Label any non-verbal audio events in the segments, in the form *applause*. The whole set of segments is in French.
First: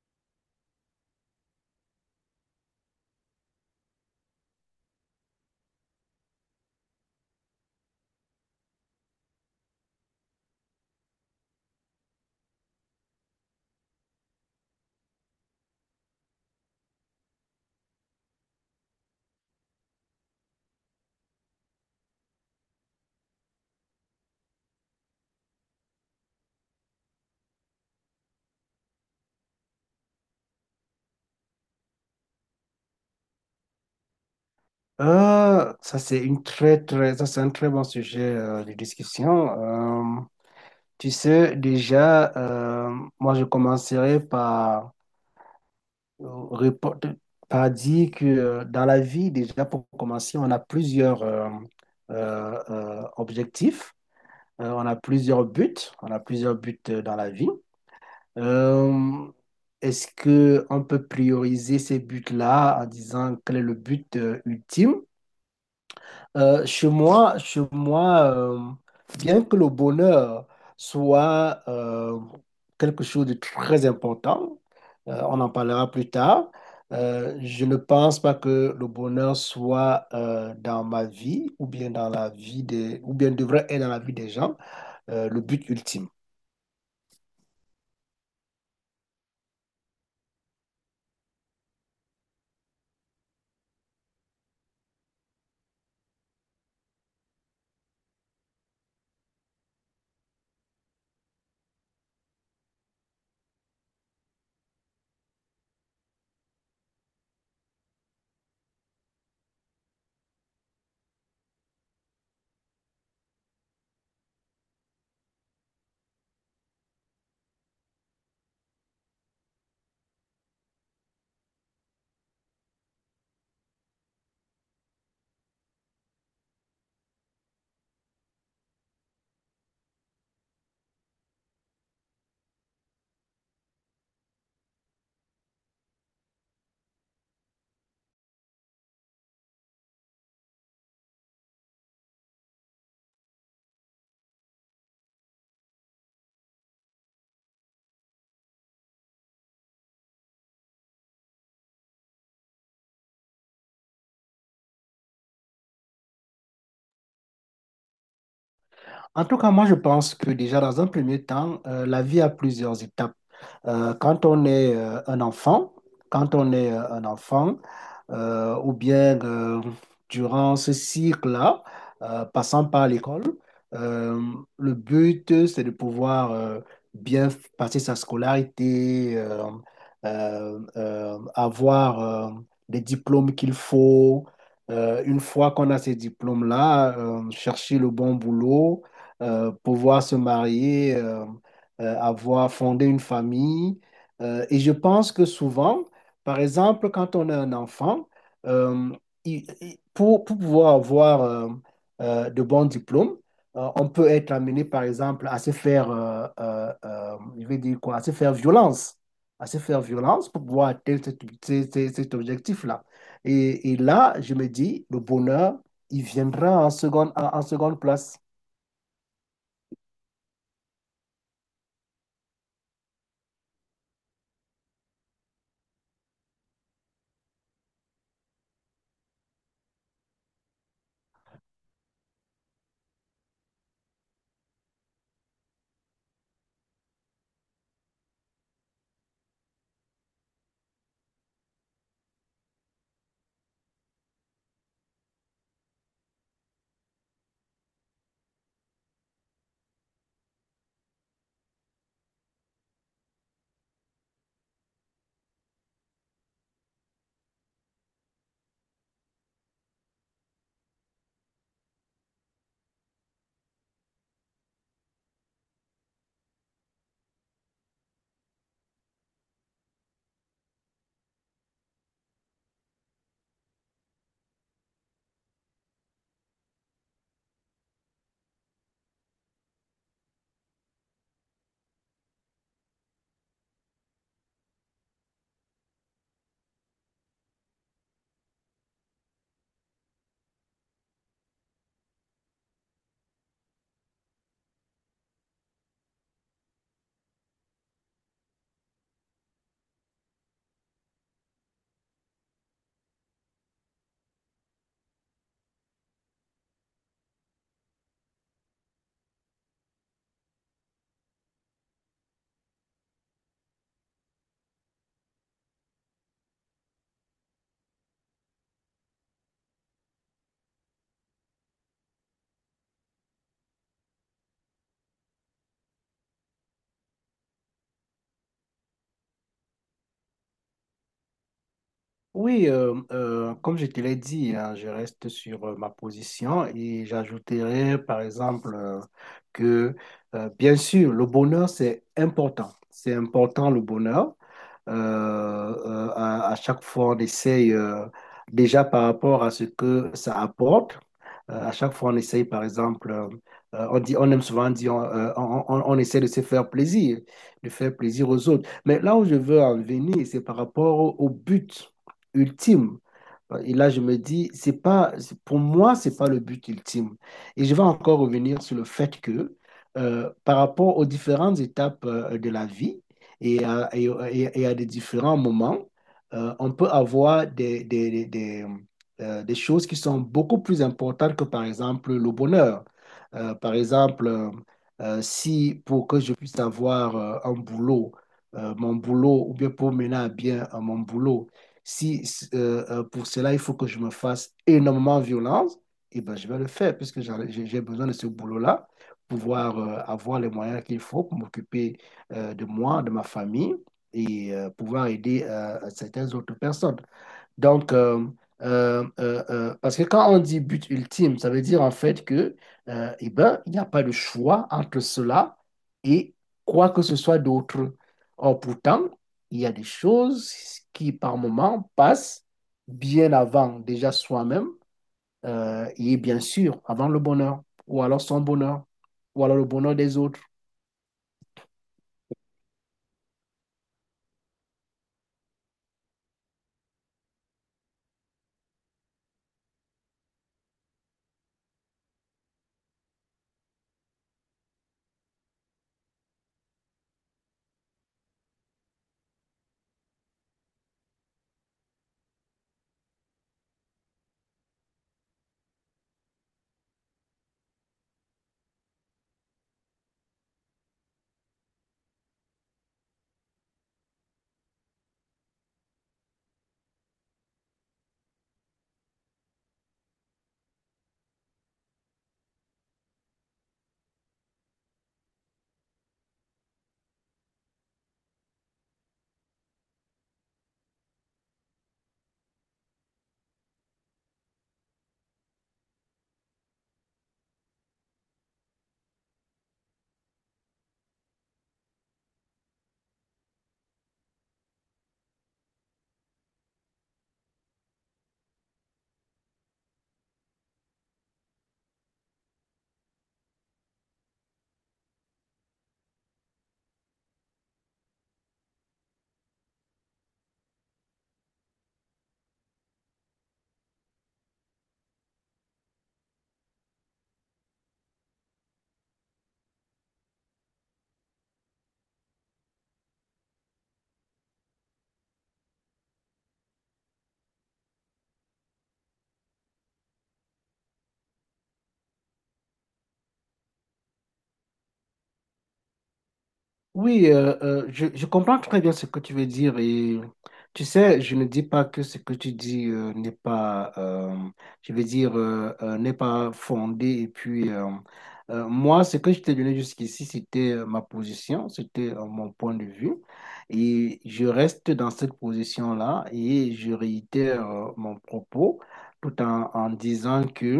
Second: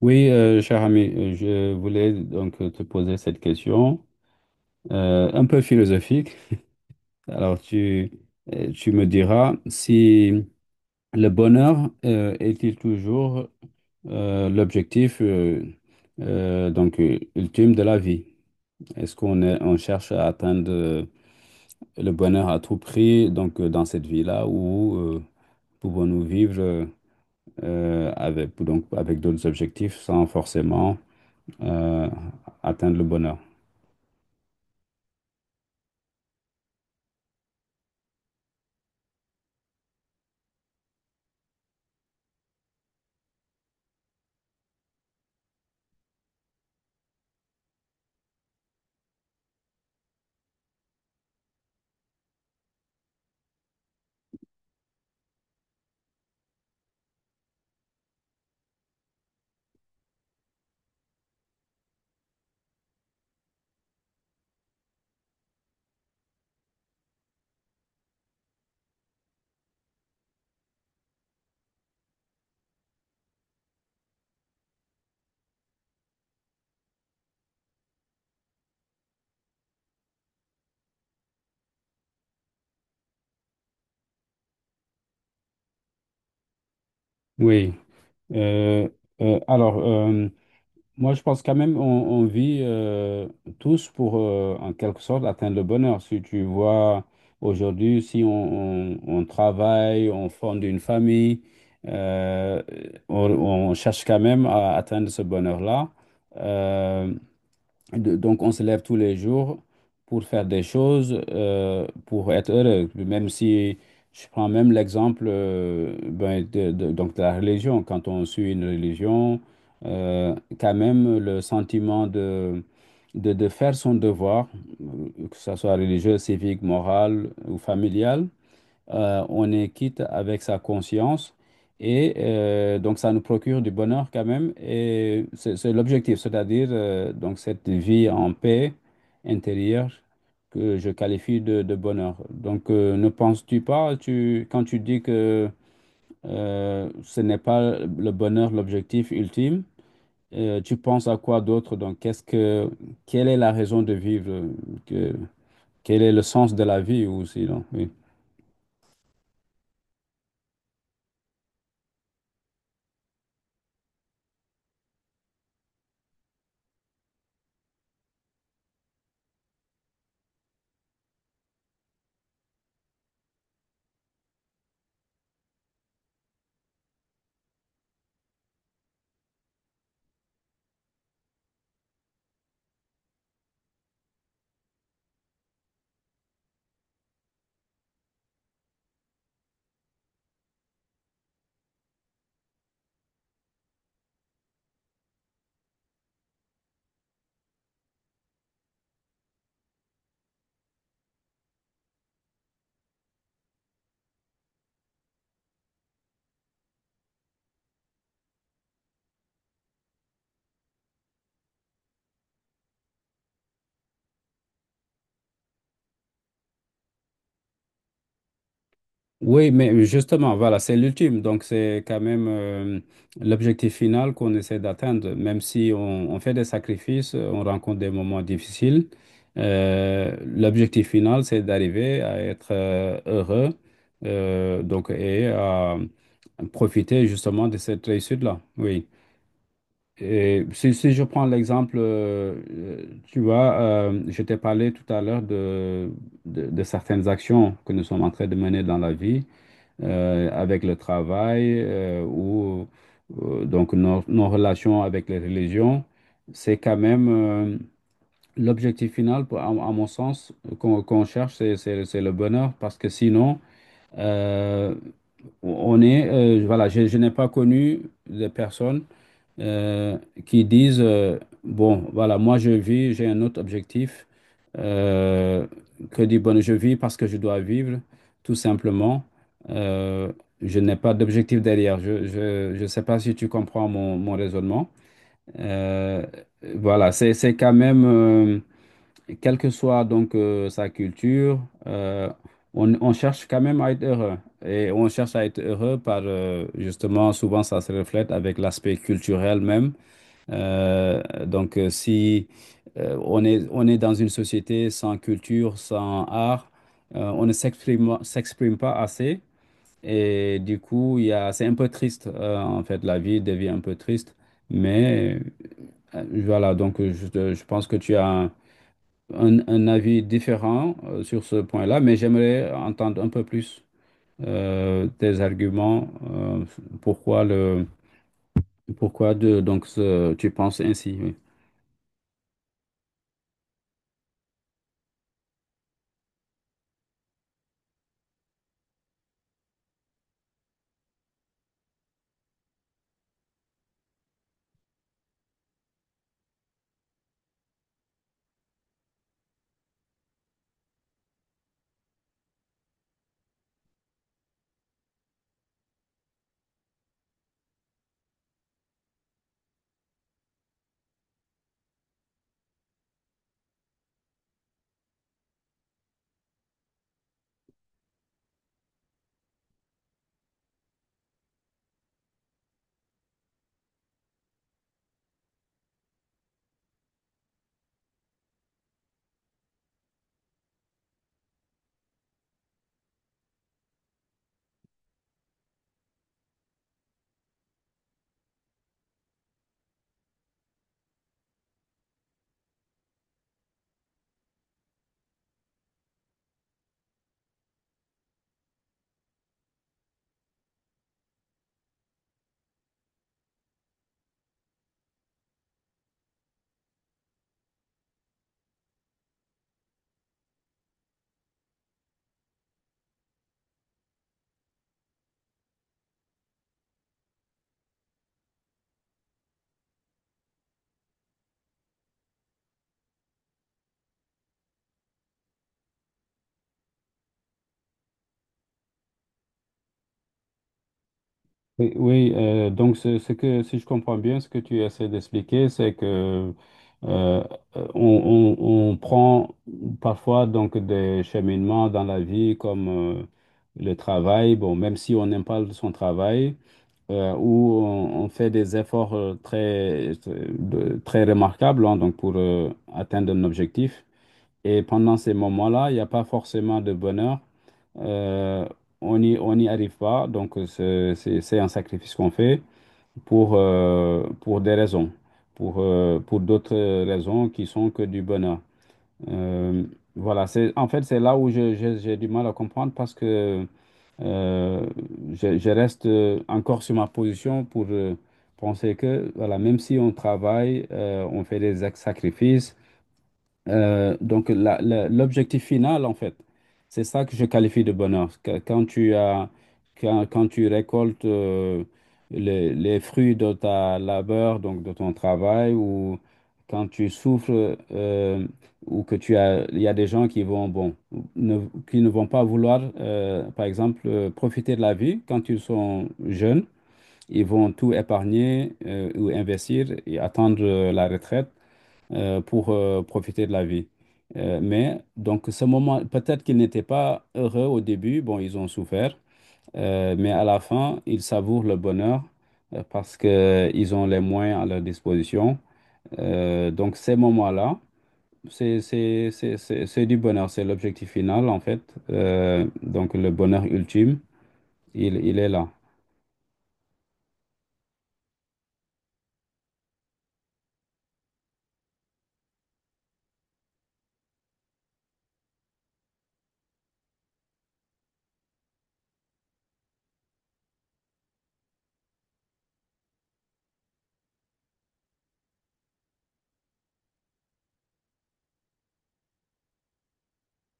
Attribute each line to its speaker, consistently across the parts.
Speaker 1: Oui, cher ami, je voulais donc te poser cette question un peu philosophique. Alors, tu me diras si le bonheur est-il toujours l'objectif ultime de la vie? On cherche à atteindre le bonheur à tout prix donc dans cette vie-là ou pouvons-nous vivre avec donc avec d'autres objectifs sans forcément euh, atteindre le bonheur.
Speaker 2: Ça, c'est une très, très, ça, c'est un très bon sujet de discussion. Euh, Tu sais, déjà, moi, je commencerai par, euh, répondre- par dire que dans la vie, déjà, pour commencer, on a plusieurs objectifs. On a plusieurs buts, on a plusieurs buts dans la vie. Euh, Est-ce que on peut prioriser ces buts-là en disant quel est le but ultime? Chez moi, bien que le bonheur soit quelque chose de très important, on en parlera plus tard, je ne pense pas que le bonheur soit dans ma vie ou bien dans la vie des, ou bien devrait être dans la vie des gens, le but ultime.
Speaker 1: Oui. Euh, alors, moi, je pense quand même on vit tous pour, en quelque sorte, atteindre le bonheur. Si tu vois, aujourd'hui, si on, on travaille, on fonde une famille, euh, on cherche quand même à atteindre ce bonheur-là. Euh, Donc, on se lève tous les jours pour faire des choses, pour être heureux. Même si je prends même l'exemple ben, donc de la religion, quand on suit une religion, euh, quand même le sentiment de faire son devoir, que ce soit religieux, civique, moral ou familial, on est quitte avec sa conscience et donc ça nous procure du bonheur quand même et c'est l'objectif, c'est-à-dire donc cette vie en paix intérieure que je qualifie de bonheur. Donc ne penses-tu pas, tu, quand tu dis que ce n'est pas le bonheur l'objectif ultime, tu penses à quoi d'autre? Donc quelle est la raison de vivre? Que, quel est le sens de la vie ou sinon? Oui.
Speaker 2: En tout cas, moi, je pense que déjà dans un premier temps, la vie a plusieurs étapes. Quand on est un enfant, quand on est euh, un enfant, ou bien durant ce cycle-là, passant par l'école, euh, le but, c'est de pouvoir bien passer sa scolarité, avoir les diplômes qu'il faut. Une fois qu'on a ces diplômes-là, chercher le bon boulot, pouvoir se marier, avoir fondé une famille. Et je pense que souvent, par exemple, quand on a un enfant, euh, pour pouvoir avoir de bons diplômes, on peut être amené, par exemple, à se faire, je vais dire quoi, à se faire violence, à se faire violence pour pouvoir atteindre cet objectif-là. Et là, je me dis, le bonheur, il viendra en seconde, en seconde place.
Speaker 1: Oui, mais justement, voilà, c'est l'ultime. Donc, c'est quand même l'objectif final qu'on essaie d'atteindre. Même si on fait des sacrifices, on rencontre des moments difficiles, l'objectif final, c'est d'arriver à être heureux donc, et à profiter justement de cette réussite-là. Oui. Et si je prends l'exemple, tu vois, je t'ai parlé tout à l'heure de certaines actions que nous sommes en train de mener dans la vie avec le travail ou donc nos relations avec les religions, c'est quand même l'objectif final, à mon sens, qu'on cherche, c'est le bonheur parce que sinon, euh, on est, voilà, je n'ai pas connu de personnes euh, qui disent, bon, voilà, moi je vis, j'ai un autre objectif. Euh, que dit bon, je vis parce que je dois vivre, tout simplement. Euh, je n'ai pas d'objectif derrière. Je sais pas si tu comprends mon raisonnement. Euh, voilà, c'est quand même, quelle que soit donc sa culture, euh, on cherche quand même à être heureux. Et on cherche à être heureux par, justement, souvent ça se reflète avec l'aspect culturel même donc, si on est dans une société sans culture, sans art, on ne s'exprime pas assez. Et du coup, il y a, c'est un peu triste. En fait, la vie devient un peu triste. Mais voilà, donc je pense que tu as un avis différent sur ce point-là, mais j'aimerais entendre un peu plus tes arguments. Pourquoi pourquoi tu penses ainsi? Oui.
Speaker 2: Oui, comme je te l'ai dit, hein, je reste sur ma position et j'ajouterai par exemple que, bien sûr, le bonheur, c'est important. C'est important le bonheur, à chaque fois, on essaye, déjà par rapport à ce que ça apporte, à chaque fois, on essaye, par exemple, on dit, on aime souvent dire, on essaie de se faire plaisir, de faire plaisir aux autres. Mais là où je veux en venir, c'est par rapport au, au but ultime. Et là, je me dis, c'est pas, pour moi, c'est pas le but ultime. Et je vais encore revenir sur le fait que, par rapport aux différentes étapes de la vie et à, et- à des différents moments, on peut avoir des choses qui sont beaucoup plus importantes que, par exemple, le bonheur. Par exemple, si pour que je puisse avoir un boulot, mon boulot, ou bien pour mener à bien mon boulot, si, pour cela, il faut que je me fasse énormément violence, eh ben, je vais le faire puisque j'ai besoin de ce boulot-là, pouvoir avoir les moyens qu'il faut pour m'occuper de moi, de ma famille et pouvoir aider certaines autres personnes. Donc, parce que quand on dit but ultime, ça veut dire en fait que, eh ben, il n'y a pas de choix entre cela et quoi que ce soit d'autre. Or, pourtant, il y a des choses qui, par moment, passent bien avant déjà soi-même et bien sûr avant le bonheur, ou alors son bonheur, ou alors le bonheur des autres.
Speaker 1: Oui, oui, donc ce que, si je comprends bien, ce que tu essaies d'expliquer, c'est que euh, on prend parfois donc des cheminements dans la vie comme le travail, bon, même si on n'aime pas son travail, où on fait des efforts très, très remarquables hein, donc pour atteindre un objectif. Et pendant ces moments-là, il n'y a pas forcément de bonheur. Euh, on n'y arrive pas, donc c'est un sacrifice qu'on fait pour, pour d'autres raisons qui sont que du bonheur. Euh, voilà, c'est, en fait, c'est là où j'ai du mal à comprendre parce que euh, je reste encore sur ma position pour penser que, voilà, même si on travaille, on fait des sacrifices. Donc, l'objectif final, en fait, c'est ça que je qualifie de bonheur. Quand tu as, quand tu récoltes les fruits de ta labeur, donc de ton travail, ou quand tu souffres, ou que tu as, il y a des gens qui vont, bon, ne, qui ne vont pas vouloir, par exemple, profiter de la vie quand ils sont jeunes. Ils vont tout épargner ou investir et attendre la retraite pour profiter de la vie. Mais donc ce moment, peut-être qu'ils n'étaient pas heureux au début, bon, ils ont souffert, mais à la fin, ils savourent le bonheur parce qu'ils ont les moyens à leur disposition. Donc ces moments-là, c'est du bonheur, c'est l'objectif final en fait. Donc le bonheur ultime, il est là.
Speaker 2: Oui, je comprends très bien ce que tu veux dire et tu sais, je ne dis pas que ce que tu dis n'est pas, je veux dire, n'est pas fondé. Et puis, moi, ce que je t'ai donné jusqu'ici, c'était ma position, c'était mon point de vue. Et je reste dans cette position-là et je réitère mon propos tout en, en disant que…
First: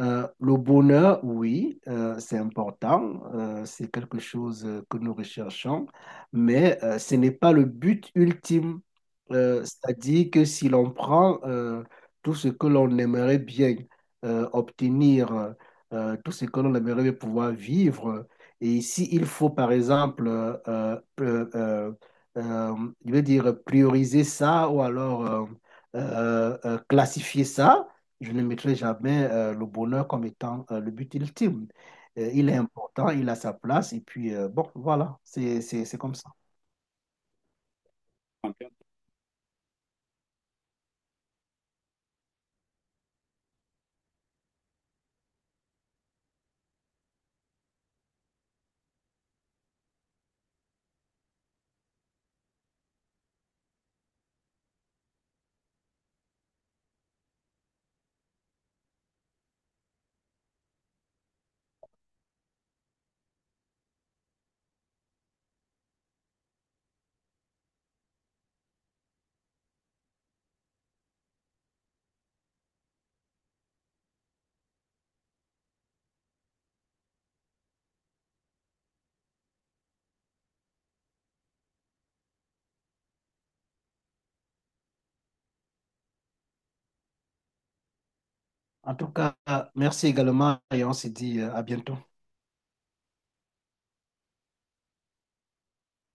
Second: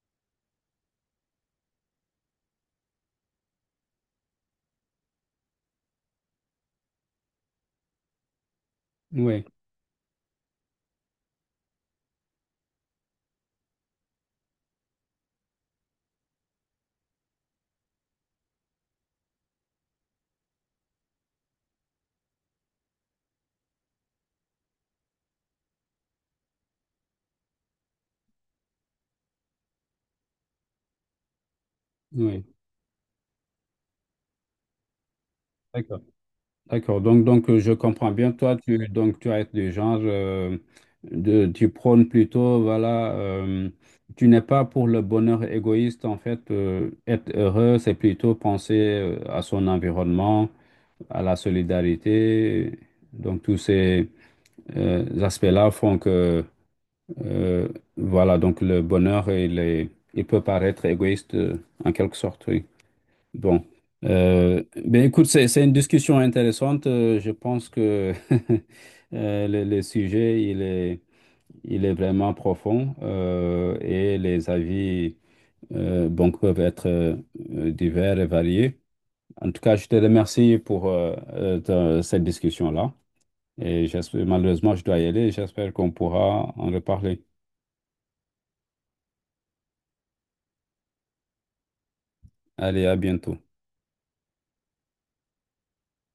Speaker 2: Le bonheur, oui, c'est important, c'est quelque chose que nous recherchons, mais ce n'est pas le but ultime.
Speaker 1: Oui,
Speaker 2: C'est-à-dire que si l'on prend tout ce que l'on aimerait bien obtenir, tout ce que l'on aimerait bien pouvoir vivre, et s'il faut, par exemple, euh, euh, je veux dire, prioriser ça ou alors classifier ça, je ne mettrai jamais le bonheur comme étant le but ultime.
Speaker 1: oui.
Speaker 2: Il est important, il a sa place, et puis bon, voilà, c'est
Speaker 1: D'accord.
Speaker 2: comme ça.
Speaker 1: D'accord, donc je comprends bien, toi, tu, donc, tu as été du genre, tu prônes plutôt, voilà, tu n'es pas pour le bonheur égoïste, en fait, être heureux, c'est plutôt penser à son environnement, à la solidarité. Donc, tous ces aspects-là font que, euh, voilà, donc le bonheur, il peut paraître égoïste en quelque sorte, oui. Bon, ben écoute, c'est une discussion intéressante. Je pense que *laughs* le sujet, il est vraiment profond et les avis bon, peuvent être divers et variés. En tout cas, je te remercie pour cette discussion-là. Et j'espère, malheureusement, je dois y aller. J'espère qu'on pourra en reparler.
Speaker 2: En tout cas, merci également et on se dit à bientôt.
Speaker 1: Allez, à bientôt.